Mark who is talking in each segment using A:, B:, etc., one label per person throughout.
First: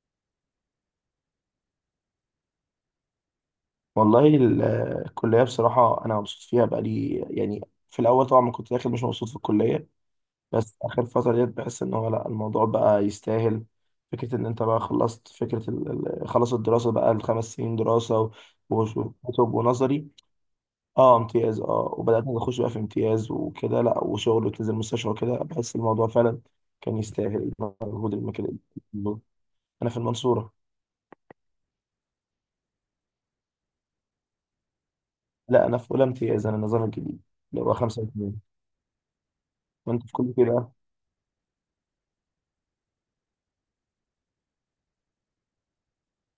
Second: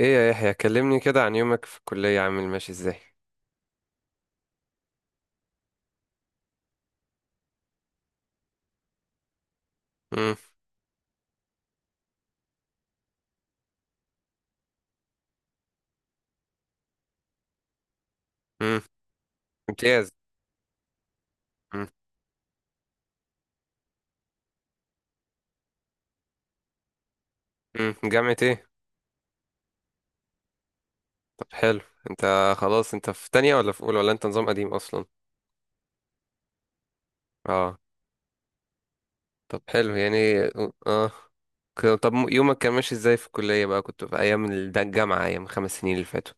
A: ايه يا يحيى، كلمني كده عن يومك في الكلية. عامل ماشي ازاي؟
B: والله الكلية بصراحة أنا مبسوط فيها بقالي يعني. في الأول طبعا ما كنت داخل، مش مبسوط في الكلية،
A: امم.
B: بس آخر فترة ديت بحس إن هو لأ، الموضوع بقى يستاهل. فكرة إن أنت بقى خلصت، فكرة خلص الدراسة بقى، ال5 سنين دراسة
A: امم.
B: وكتب ونظري.
A: امتياز.
B: أه، امتياز،
A: امم،
B: أه، وبدأت أخش بقى في امتياز وكده، لأ، وشغل وتنزل المستشفى وكده، بحس الموضوع فعلا كان يستاهل
A: امم.
B: المجهود،
A: جامعة
B: المكان.
A: ايه؟
B: أنا في المنصورة.
A: طب حلو. انت خلاص انت في تانية ولا في اولى ولا انت نظام قديم اصلا؟
B: لأ أنا في أولى امتياز، أنا النظام الجديد اللي هو
A: اه.
B: 5 و2.
A: طب حلو
B: وأنت في كل
A: يعني.
B: كده؟
A: اه. طب يومك كان ماشي ازاي في الكلية بقى؟ كنت في ايام ده، الجامعة، ايام خمس سنين اللي فاتوا.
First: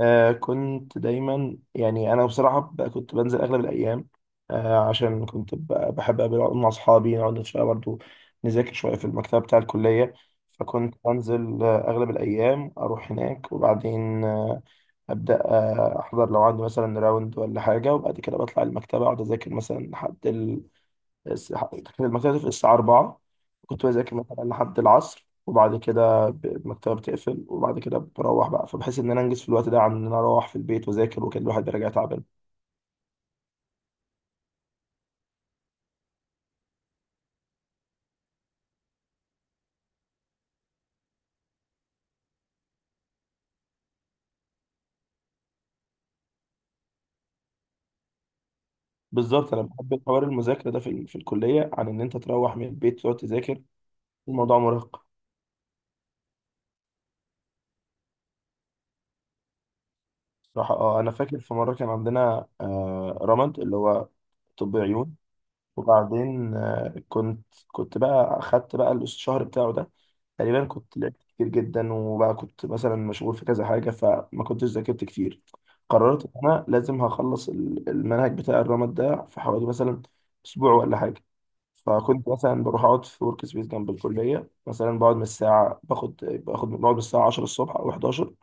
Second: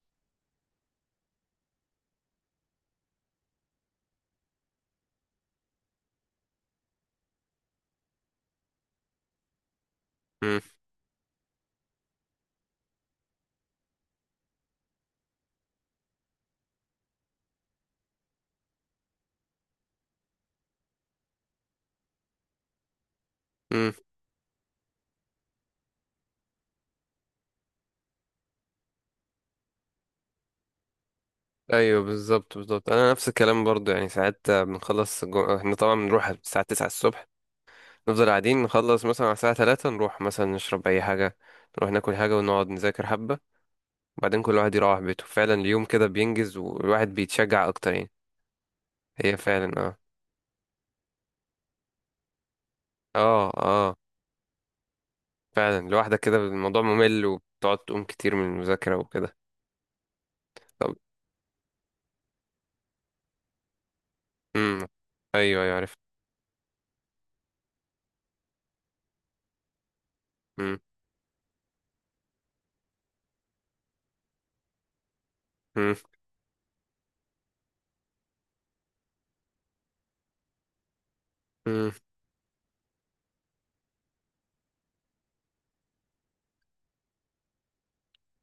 B: كنت دايما يعني انا بصراحه كنت بنزل اغلب الايام، عشان كنت بحب اقابل أقعد مع اصحابي نقعد شويه برضو، نذاكر شويه في المكتبه بتاع الكليه.
A: امم،
B: فكنت بنزل اغلب الايام اروح هناك، وبعدين ابدا احضر لو عندي مثلا راوند ولا حاجه، وبعد كده بطلع المكتبه اقعد اذاكر مثلا لحد الس- كان المكتبة بتقفل الساعة 4. كنت
A: امم.
B: بذاكر مثلا لحد العصر وبعد كده المكتبة بتقفل، وبعد كده بروح بقى، فبحس إن أنا أنجز في الوقت ده، عن إن أنا أروح في البيت وأذاكر، وكان الواحد بيرجع
A: ايوه
B: تعبان.
A: بالظبط بالظبط، انا نفس الكلام برضو. يعني ساعات بنخلص احنا طبعا بنروح الساعة 9 الصبح، نفضل قاعدين نخلص مثلا على الساعة تلاتة، نروح مثلا نشرب أي حاجة، نروح ناكل حاجة ونقعد نذاكر حبة، وبعدين كل واحد يروح بيته. فعلا اليوم كده بينجز، والواحد بيتشجع أكتر يعني. هي
B: بالظبط، أنا
A: فعلا اه.
B: بحب حوار المذاكرة ده في الكلية، عن إن أنت تروح من البيت تقعد
A: اه،
B: تذاكر،
A: اه.
B: الموضوع مرهق.
A: فعلا لوحدك كده الموضوع ممل، وبتقعد تقوم كتير من المذاكرة وكده.
B: صراحة
A: طب.
B: أنا فاكر في مرة كان عندنا رمد، اللي هو طب
A: امم.
B: عيون.
A: أيوه أيوه عرفت.
B: وبعدين كنت بقى أخدت بقى الشهر بتاعه ده، تقريبا
A: امم،
B: كنت لعبت كتير جدا، وبقى كنت مثلا مشغول في كذا حاجة فما كنتش ذاكرت كتير.
A: امم،
B: قررت إن أنا لازم هخلص المنهج بتاع الرمد ده في حوالي مثلا أسبوع ولا حاجة.
A: امم،
B: فكنت مثلا بروح أقعد في ورك سبيس جنب الكلية، مثلا بقعد من الساعة باخد باخد بقعد من الساعة 10 الصبح أو 11،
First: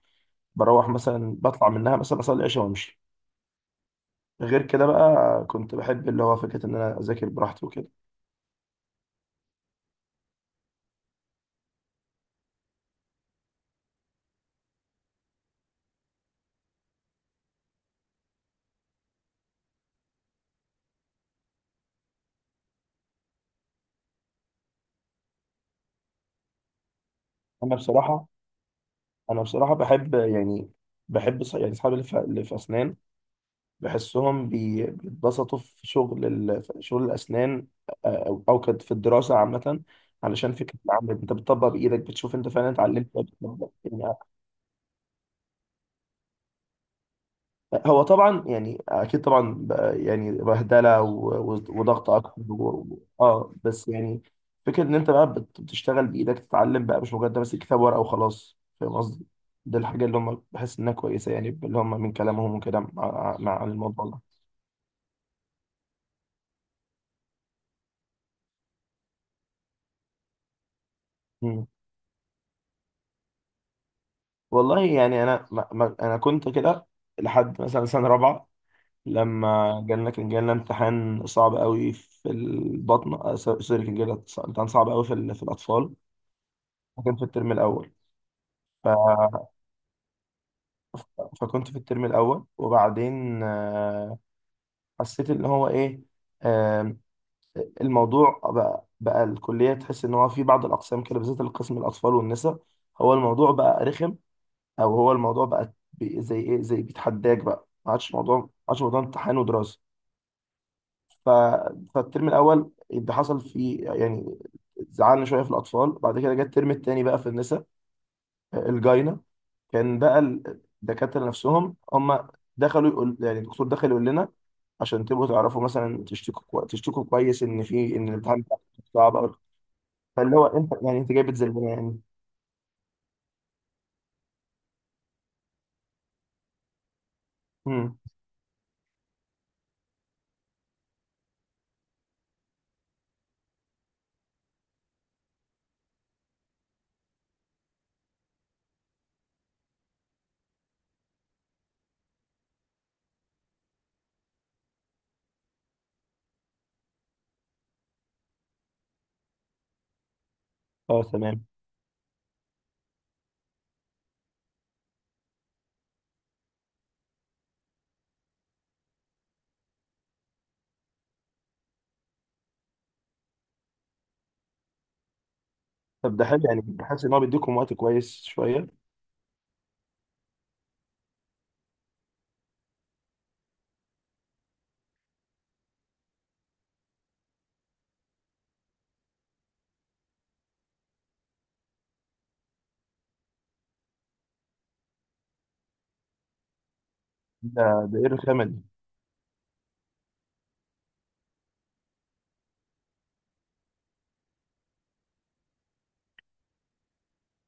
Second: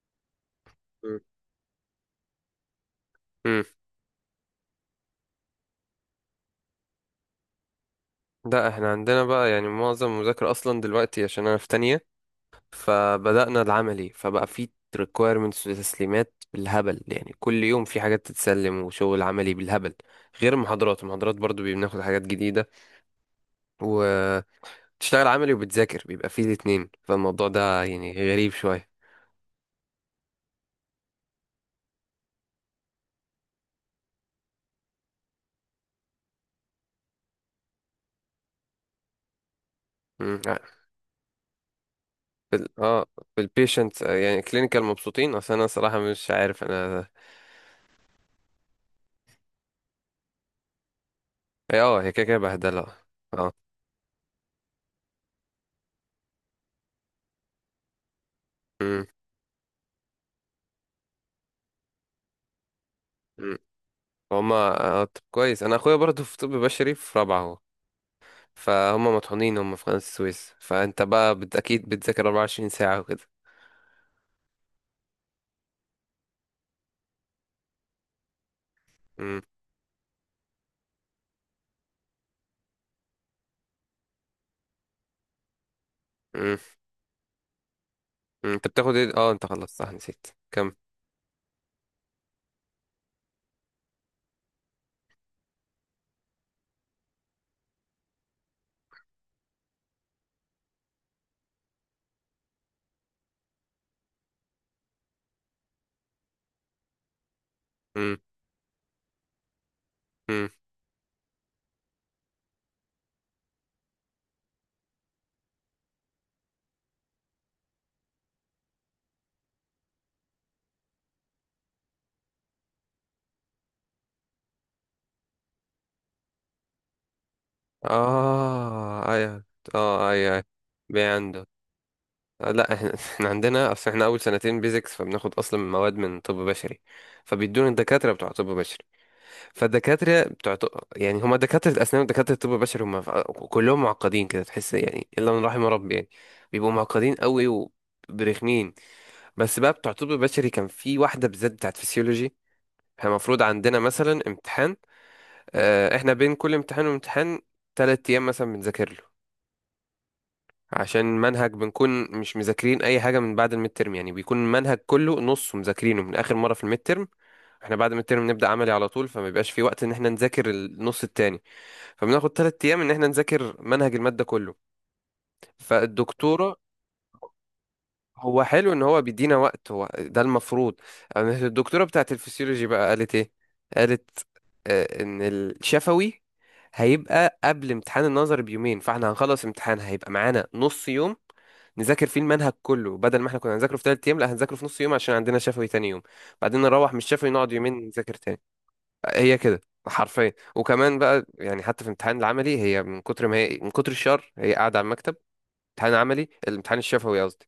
B: بروح مثلا بطلع منها مثلا أصلي العشاء وأمشي.
A: امم.
B: غير كده بقى كنت بحب اللي هو فكرة إن أنا أذاكر براحتي وكده.
A: لا احنا عندنا بقى يعني معظم المذاكرة أصلا دلوقتي، عشان أنا في تانية، فبدأنا العملي، فبقى في requirements وتسليمات بالهبل. يعني كل يوم في حاجات تتسلم وشغل عملي بالهبل، غير المحاضرات. المحاضرات برضو بناخد حاجات جديدة، وتشتغل عملي وبتذاكر، بيبقى فيه الاتنين. فالموضوع
B: أنا
A: ده يعني
B: بصراحة
A: غريب شوية.
B: أنا بصراحة بحب يعني بحب يعني أصحابي اللي في أسنان، بحسهم بيتبسطوا في شغل الأسنان، أو كانت في الدراسة عامة،
A: مم.
B: علشان
A: اه.
B: فكرة العمل أنت بتطبق بإيدك، بتشوف أنت
A: في
B: فعلا اتعلمت ولا
A: في
B: بتطبق.
A: البيشنت
B: إيه.
A: يعني كلينيكال مبسوطين؟ اصل انا صراحة مش عارف انا.
B: يعني هو طبعا، يعني أكيد طبعا يعني بهدلة
A: اه،
B: وضغط
A: هي كده
B: أكتر
A: كده
B: و-
A: بهدلة.
B: و-
A: اه.
B: أه بس يعني فكرة إن أنت بقى بتشتغل بإيدك تتعلم بقى، مش مجرد ماسك كتاب ورقة وخلاص، فاهم
A: مم.
B: قصدي؟ دي الحاجة اللي هم بحس إنها كويسة، يعني اللي هم من كلامهم وكده مع
A: مم.
B: مع- عن الموضوع
A: هما. طب كويس. انا اخويا برضو في طب بشري، في رابعة هو، فهم مطحونين. هم في قناة السويس، فانت بقى
B: ده.
A: اكيد بتذاكر 24 ساعة وكده.
B: والله يعني انا ما انا كنت كده لحد مثلا سنه رابعه،
A: امم،
B: لما جالنا امتحان صعب قوي في البطن، سوري، كان جالنا امتحان صعب قوي في الاطفال.
A: امم.
B: كان في الترم الاول.
A: أمم. انت
B: ف...
A: بتاخد ايه؟ اه، انت خلصت صح، نسيت كم.
B: فكنت في الترم الاول وبعدين حسيت ان هو ايه، آه، الموضوع بقى، الكليه تحس ان هو في بعض الاقسام كده، بالذات القسم الاطفال والنساء، هو الموضوع بقى رخم، او هو الموضوع بقى زي ايه، زي بيتحداك بقى، ما عادش
A: امم،
B: موضوع امتحان ودراسه.
A: امم.
B: ف... فالترم الاول اللي حصل فيه يعني زعلنا شويه في الاطفال، بعد كده جه الترم الثاني بقى في النساء الجاينه، كان بقى الدكاتره نفسهم هم دخلوا يقول، يعني الدكتور دخل يقول لنا عشان تبقوا تعرفوا مثلا تشتكوا تشتكوا كويس ان في، ان الامتحان بتاعكم
A: اه
B: صعب قوي.
A: ايوه. اه ايوه
B: فاللي
A: أيوة.
B: هو انت يعني،
A: بي
B: انت جاي
A: عنده.
B: بتذلنا يعني؟
A: لا احنا احنا عندنا، اصل احنا اول سنتين بيزكس، فبناخد اصلا مواد من طب بشري، فبيدونا
B: امم
A: الدكاتره بتوع طب بشري. فالدكاتره بتوع طب، يعني هما دكاتره الاسنان ودكاتره الطب البشري، هما كلهم معقدين كده تحس، يعني الا من رحم ربي يعني. بيبقوا معقدين قوي وبرخمين. بس بقى بتوع طب بشري، كان في واحدة بالذات بتاعت فسيولوجي. احنا المفروض عندنا مثلا امتحان. احنا بين كل امتحان وامتحان تلات ايام مثلا بنذاكر له،
B: اه
A: عشان
B: تمام.
A: منهج بنكون مش مذاكرين اي حاجة من بعد الميد ترم. يعني بيكون المنهج كله نصه مذاكرينه من اخر مرة في الميد ترم. احنا بعد الميد ترم نبدأ عملي على طول، فما بيبقاش في وقت ان احنا نذاكر النص التاني، فبناخد تلات ايام ان احنا نذاكر منهج المادة كله.
B: طب ده حلو،
A: فالدكتورة.
B: يعني بحس ان هو بيديكم وقت كويس
A: هو
B: شويه.
A: حلو ان هو بيدينا وقت، هو ده المفروض. أما الدكتوره بتاعت الفسيولوجي بقى قالت ايه؟ قالت ان الشفوي هيبقى قبل امتحان النظر بيومين، فاحنا هنخلص امتحان هيبقى معانا نص يوم نذاكر فيه المنهج كله، بدل ما احنا كنا هنذاكره في تلات ايام، لا هنذاكره في نص يوم عشان عندنا شفوي تاني يوم، بعدين نروح من الشفوي نقعد
B: ده
A: يومين
B: ده ايه
A: نذاكر تاني.
B: الرخامه دي؟
A: هي كده حرفيا. وكمان بقى يعني حتى في امتحان العملي، هي من كتر ما هي من كتر الشر، هي قاعده على المكتب، امتحان عملي، الامتحان الشفوي قصدي.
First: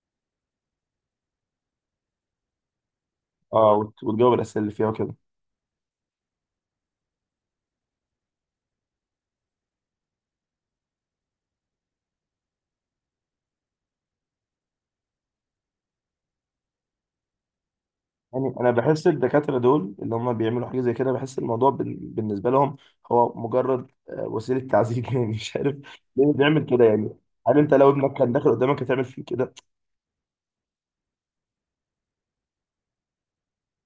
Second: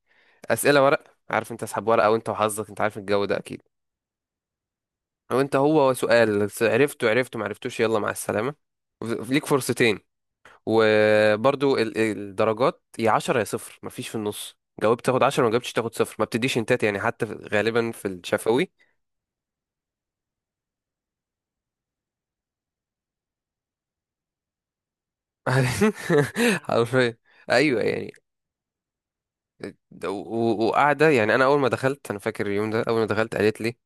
A: اسئله ورق، عارف انت، اسحب ورقه وانت وحظك، انت عارف الجو ده اكيد.
B: اه وتجاوب الاسئله اللي فيها وكده.
A: وانت هو سؤال، عرفته عرفته ما عرفتوش، يلا مع السلامه. ليك فرصتين. وبرضو الدرجات، يا 10 يا صفر، مفيش في النص. جاوبت تاخد 10، ما جاوبتش تاخد صفر، ما بتديش انتات يعني حتى غالبا في
B: يعني انا
A: الشفوي.
B: بحس الدكاتره دول اللي هم بيعملوا حاجه زي كده، بحس الموضوع بالنسبه لهم هو مجرد وسيله تعذيب يعني، مش عارف ليه بيعمل كده يعني.
A: حرفيا.
B: هل انت
A: ايوه
B: لو
A: يعني.
B: ابنك كان داخل قدامك هتعمل فيه كده؟
A: وقاعده يعني. انا اول ما دخلت، انا فاكر اليوم ده، اول ما دخلت قالت لي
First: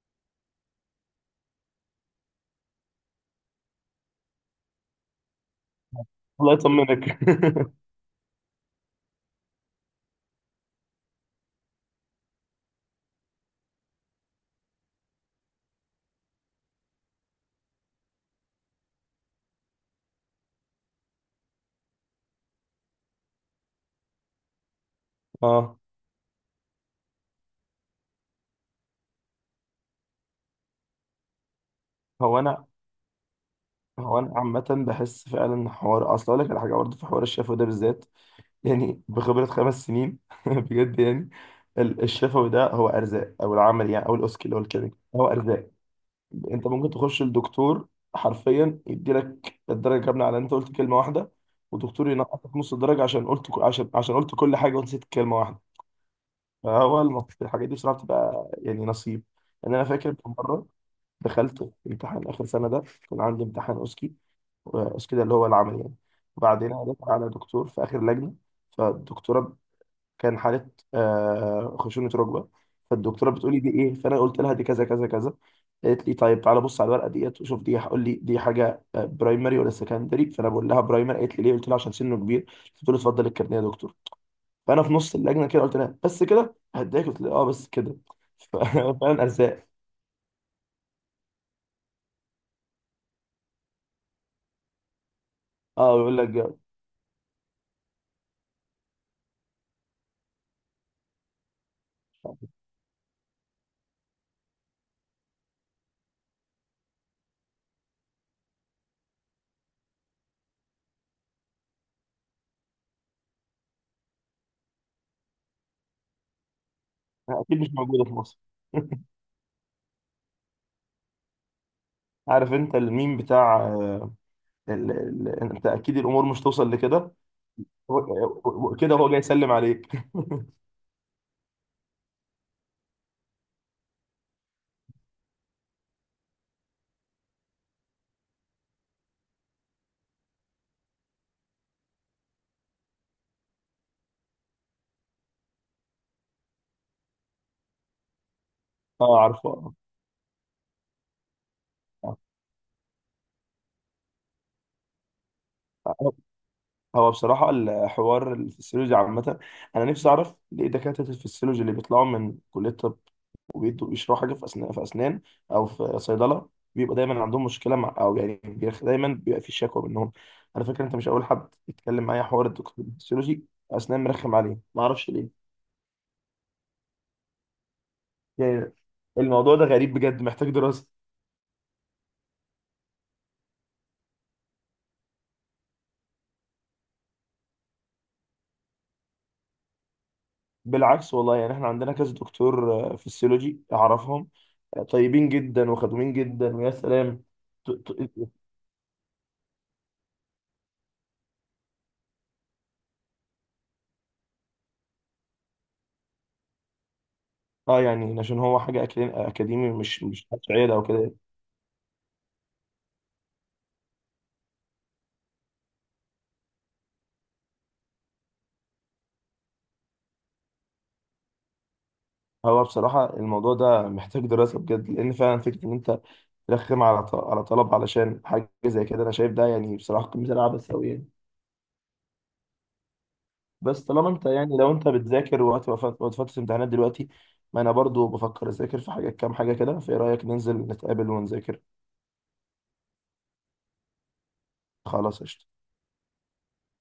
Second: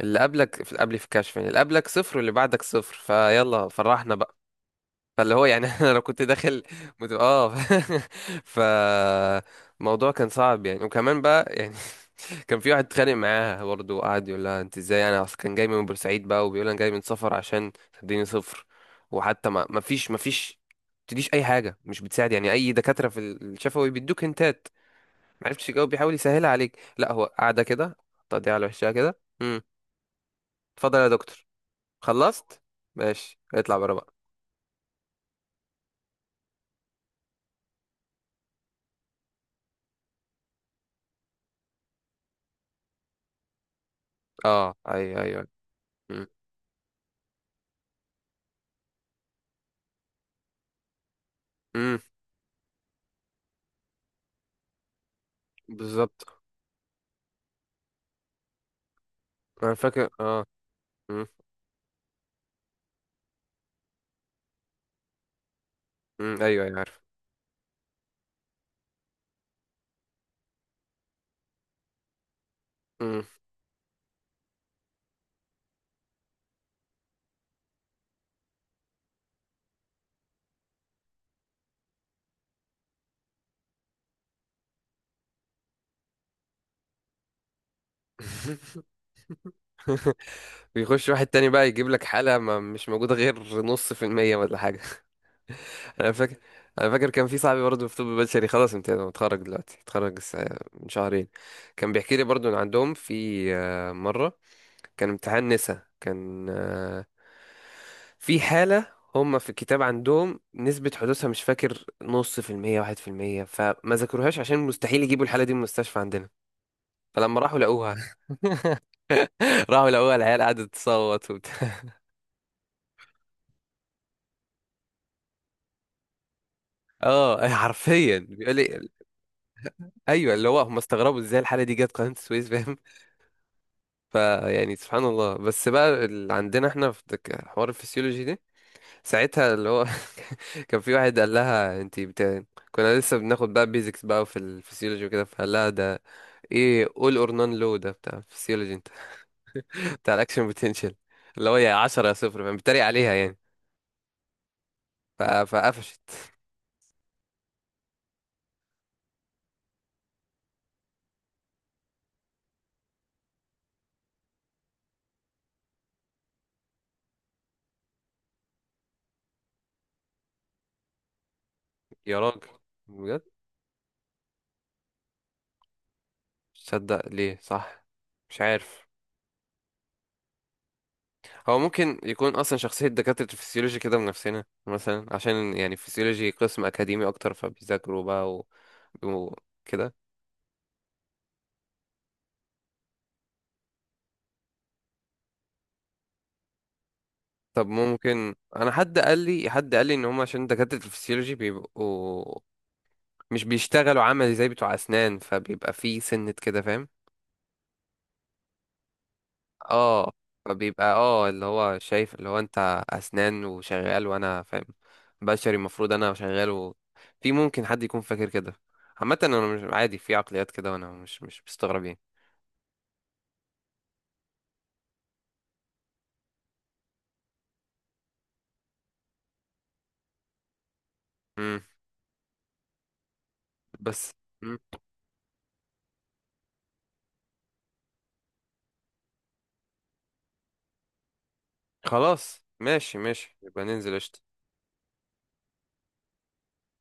A: اللي قبلك، في قبلي، في الكشف يعني، اللي قبلك صفر واللي بعدك صفر، فيلا فرحنا بقى. فاللي هو يعني انا لو كنت
B: الله
A: داخل مت...
B: يطمنك.
A: اه ف الموضوع كان صعب يعني. وكمان بقى يعني كان في واحد اتخانق معاها برضه، وقعد يقول لها انت ازاي، انا اصلا كان جاي من بورسعيد بقى، وبيقول انا جاي من سفر عشان تديني صفر. وحتى ما فيش تديش اي حاجه، مش بتساعد يعني اي دكاتره في الشفوي بيدوك هنتات. ما عرفتش
B: اه.
A: تجاوب بيحاول يسهلها عليك، لا هو قاعده كده تقضيها على وشها كده. امم. اتفضل يا دكتور
B: هو
A: خلصت،
B: انا
A: ماشي اطلع بره بقى.
B: هو انا عامه بحس فعلا حوار، اصل اقول لك على حاجه برضه في حوار الشفوي ده بالذات، يعني بخبره 5 سنين بجد يعني. الشفوي ده هو ارزاق، او العمل يعني، او الاسكي اللي هو
A: اه
B: الكلمه،
A: ايوه
B: هو
A: ايوه.
B: ارزاق.
A: امم.
B: انت ممكن تخش لدكتور حرفيا يديلك الدرجه كامله على ان انت قلت كلمه واحده،
A: أمم،
B: ودكتور ينقصك نص الدرجه عشان قلت كل حاجه ونسيت كلمه واحده.
A: بالظبط.
B: فهو الحاجات دي بصراحه بتبقى يعني نصيب.
A: انا
B: يعني انا
A: فاكر
B: فاكر في
A: اه.
B: مره
A: امم.
B: دخلت امتحان اخر سنه ده، كان عندي امتحان اوسكي، اوسكي ده اللي هو العمل يعني.
A: أمم، ايوه
B: وبعدين
A: ايوه
B: انا
A: عارف.
B: داخل على دكتور في اخر لجنه، فالدكتوره كان حالة خشونة ركبة،
A: أمم.
B: فالدكتورة بتقولي دي إيه؟ فأنا قلت لها دي كذا كذا كذا، قالت لي طيب تعالى بص على الورقة ديت وشوف، دي هقول لي دي حاجة برايمري ولا سكندري؟ فأنا بقول لها برايمري، قالت لي ليه؟ قلت لها عشان سنه كبير. بتقول لي اتفضل الكارنيه يا دكتور. فأنا في نص اللجنة كده قلت لها بس كده؟ هداك قلت لها اه بس كده. ف- فعلا أرزاق.
A: بيخش واحد تاني بقى يجيب لك حالة ما مش موجودة غير نص في المية ولا حاجة.
B: اه
A: انا
B: بيقول لك
A: فاكر،
B: جاوب.
A: انا فاكر كان في صاحبي برضه في طب بشري، خلاص امتيازه متخرج دلوقتي، اتخرج من شهرين. كان بيحكي لي برضه ان عندهم في مرة، كان امتحان نسا، كان في حالة، هما في الكتاب عندهم نسبة حدوثها مش فاكر نص في المية واحد في المية، فما ذكروهاش عشان مستحيل يجيبوا الحالة دي من المستشفى عندنا. فلما
B: أكيد
A: راحوا
B: مش
A: لقوها
B: موجودة في مصر.
A: راحوا لقوها، العيال قعدت تصوت وبتاع.
B: عارف انت الميم بتاع انت اكيد الامور مش توصل لكده.
A: اه حرفيا بيقول لي
B: كده هو جاي يسلم عليك.
A: ايوه، اللي هو هم استغربوا ازاي الحالة دي جت قناة السويس فاهم. فيعني سبحان الله. بس بقى اللي عندنا احنا في الحوار الفسيولوجي ده ساعتها، اللي هو كان في واحد قال لها انت كنا لسه بناخد بقى بيزكس بقى في الفسيولوجي وكده، فقال لها ده ايه all or none low ده بتاع الفسيولوجي انت؟
B: اه، عارفه.
A: بتاع الاكشن potential، اللي هو يا 10 يا
B: آه.
A: صفر فاهم، بيتريق عليها يعني. فقفشت.
B: هو هو بصراحة الحوار الفسيولوجي عامة، أنا نفسي أعرف ليه دكاترة الفسيولوجي اللي بيطلعوا من كلية طب، وبيدوا بيشرحوا حاجة في أسنان، أو في صيدلة، بيبقى دايما عندهم مشكلة مع، دايما بيبقى في شكوى منهم. على فكرة أنت مش أول حد يتكلم
A: يا
B: معايا
A: راجل
B: حوار الدكتور
A: بجد.
B: الفسيولوجي أسنان، مرخم عليه معرفش ليه.
A: مش صدق ليه؟ صح. مش
B: يعني
A: عارف.
B: الموضوع ده غريب بجد، محتاج دراسة.
A: هو ممكن يكون اصلا شخصية دكاترة الفسيولوجي كده من نفسنا مثلا، عشان يعني الفسيولوجي قسم اكاديمي اكتر، فبيذاكروا بقى وكده.
B: بالعكس والله، يعني احنا عندنا كذا دكتور فسيولوجي اعرفهم طيبين جدا وخدومين جدا ويا سلام.
A: طب
B: ت- ت-
A: ممكن انا، حد قال لي ان هم عشان دكاترة الفسيولوجي بيبقوا مش بيشتغلوا عملي زي بتوع اسنان، فبيبقى في سنة كده فاهم.
B: اه، يعني عشان هو حاجه اكاديمي، مش
A: اه.
B: مش حاجة شعيره او
A: فبيبقى
B: كده.
A: اه اللي هو شايف اللي هو انت اسنان وشغال وانا فاهم، بشري المفروض انا شغال في ممكن حد يكون فاكر كده. عامة انا مش عادي في عقليات كده، وانا مش مستغرب يعني.
B: هو بصراحه الموضوع ده محتاج دراسه بجد، لان فعلا فكره ان انت ترخم على طلب علشان حاجه زي كده، انا شايف ده يعني بصراحه قمه العبث قوي يعني.
A: امم.
B: بس
A: بس.
B: طالما انت
A: مم.
B: يعني لو انت بتذاكر وقت وقت وقت فتره امتحانات دلوقتي، ما انا برضو بفكر اذاكر في حاجه، كام حاجه كده، فايه رايك ننزل نتقابل ونذاكر؟
A: خلاص ماشي ماشي، يبقى ننزل قشطة.
B: خلاص قشطه.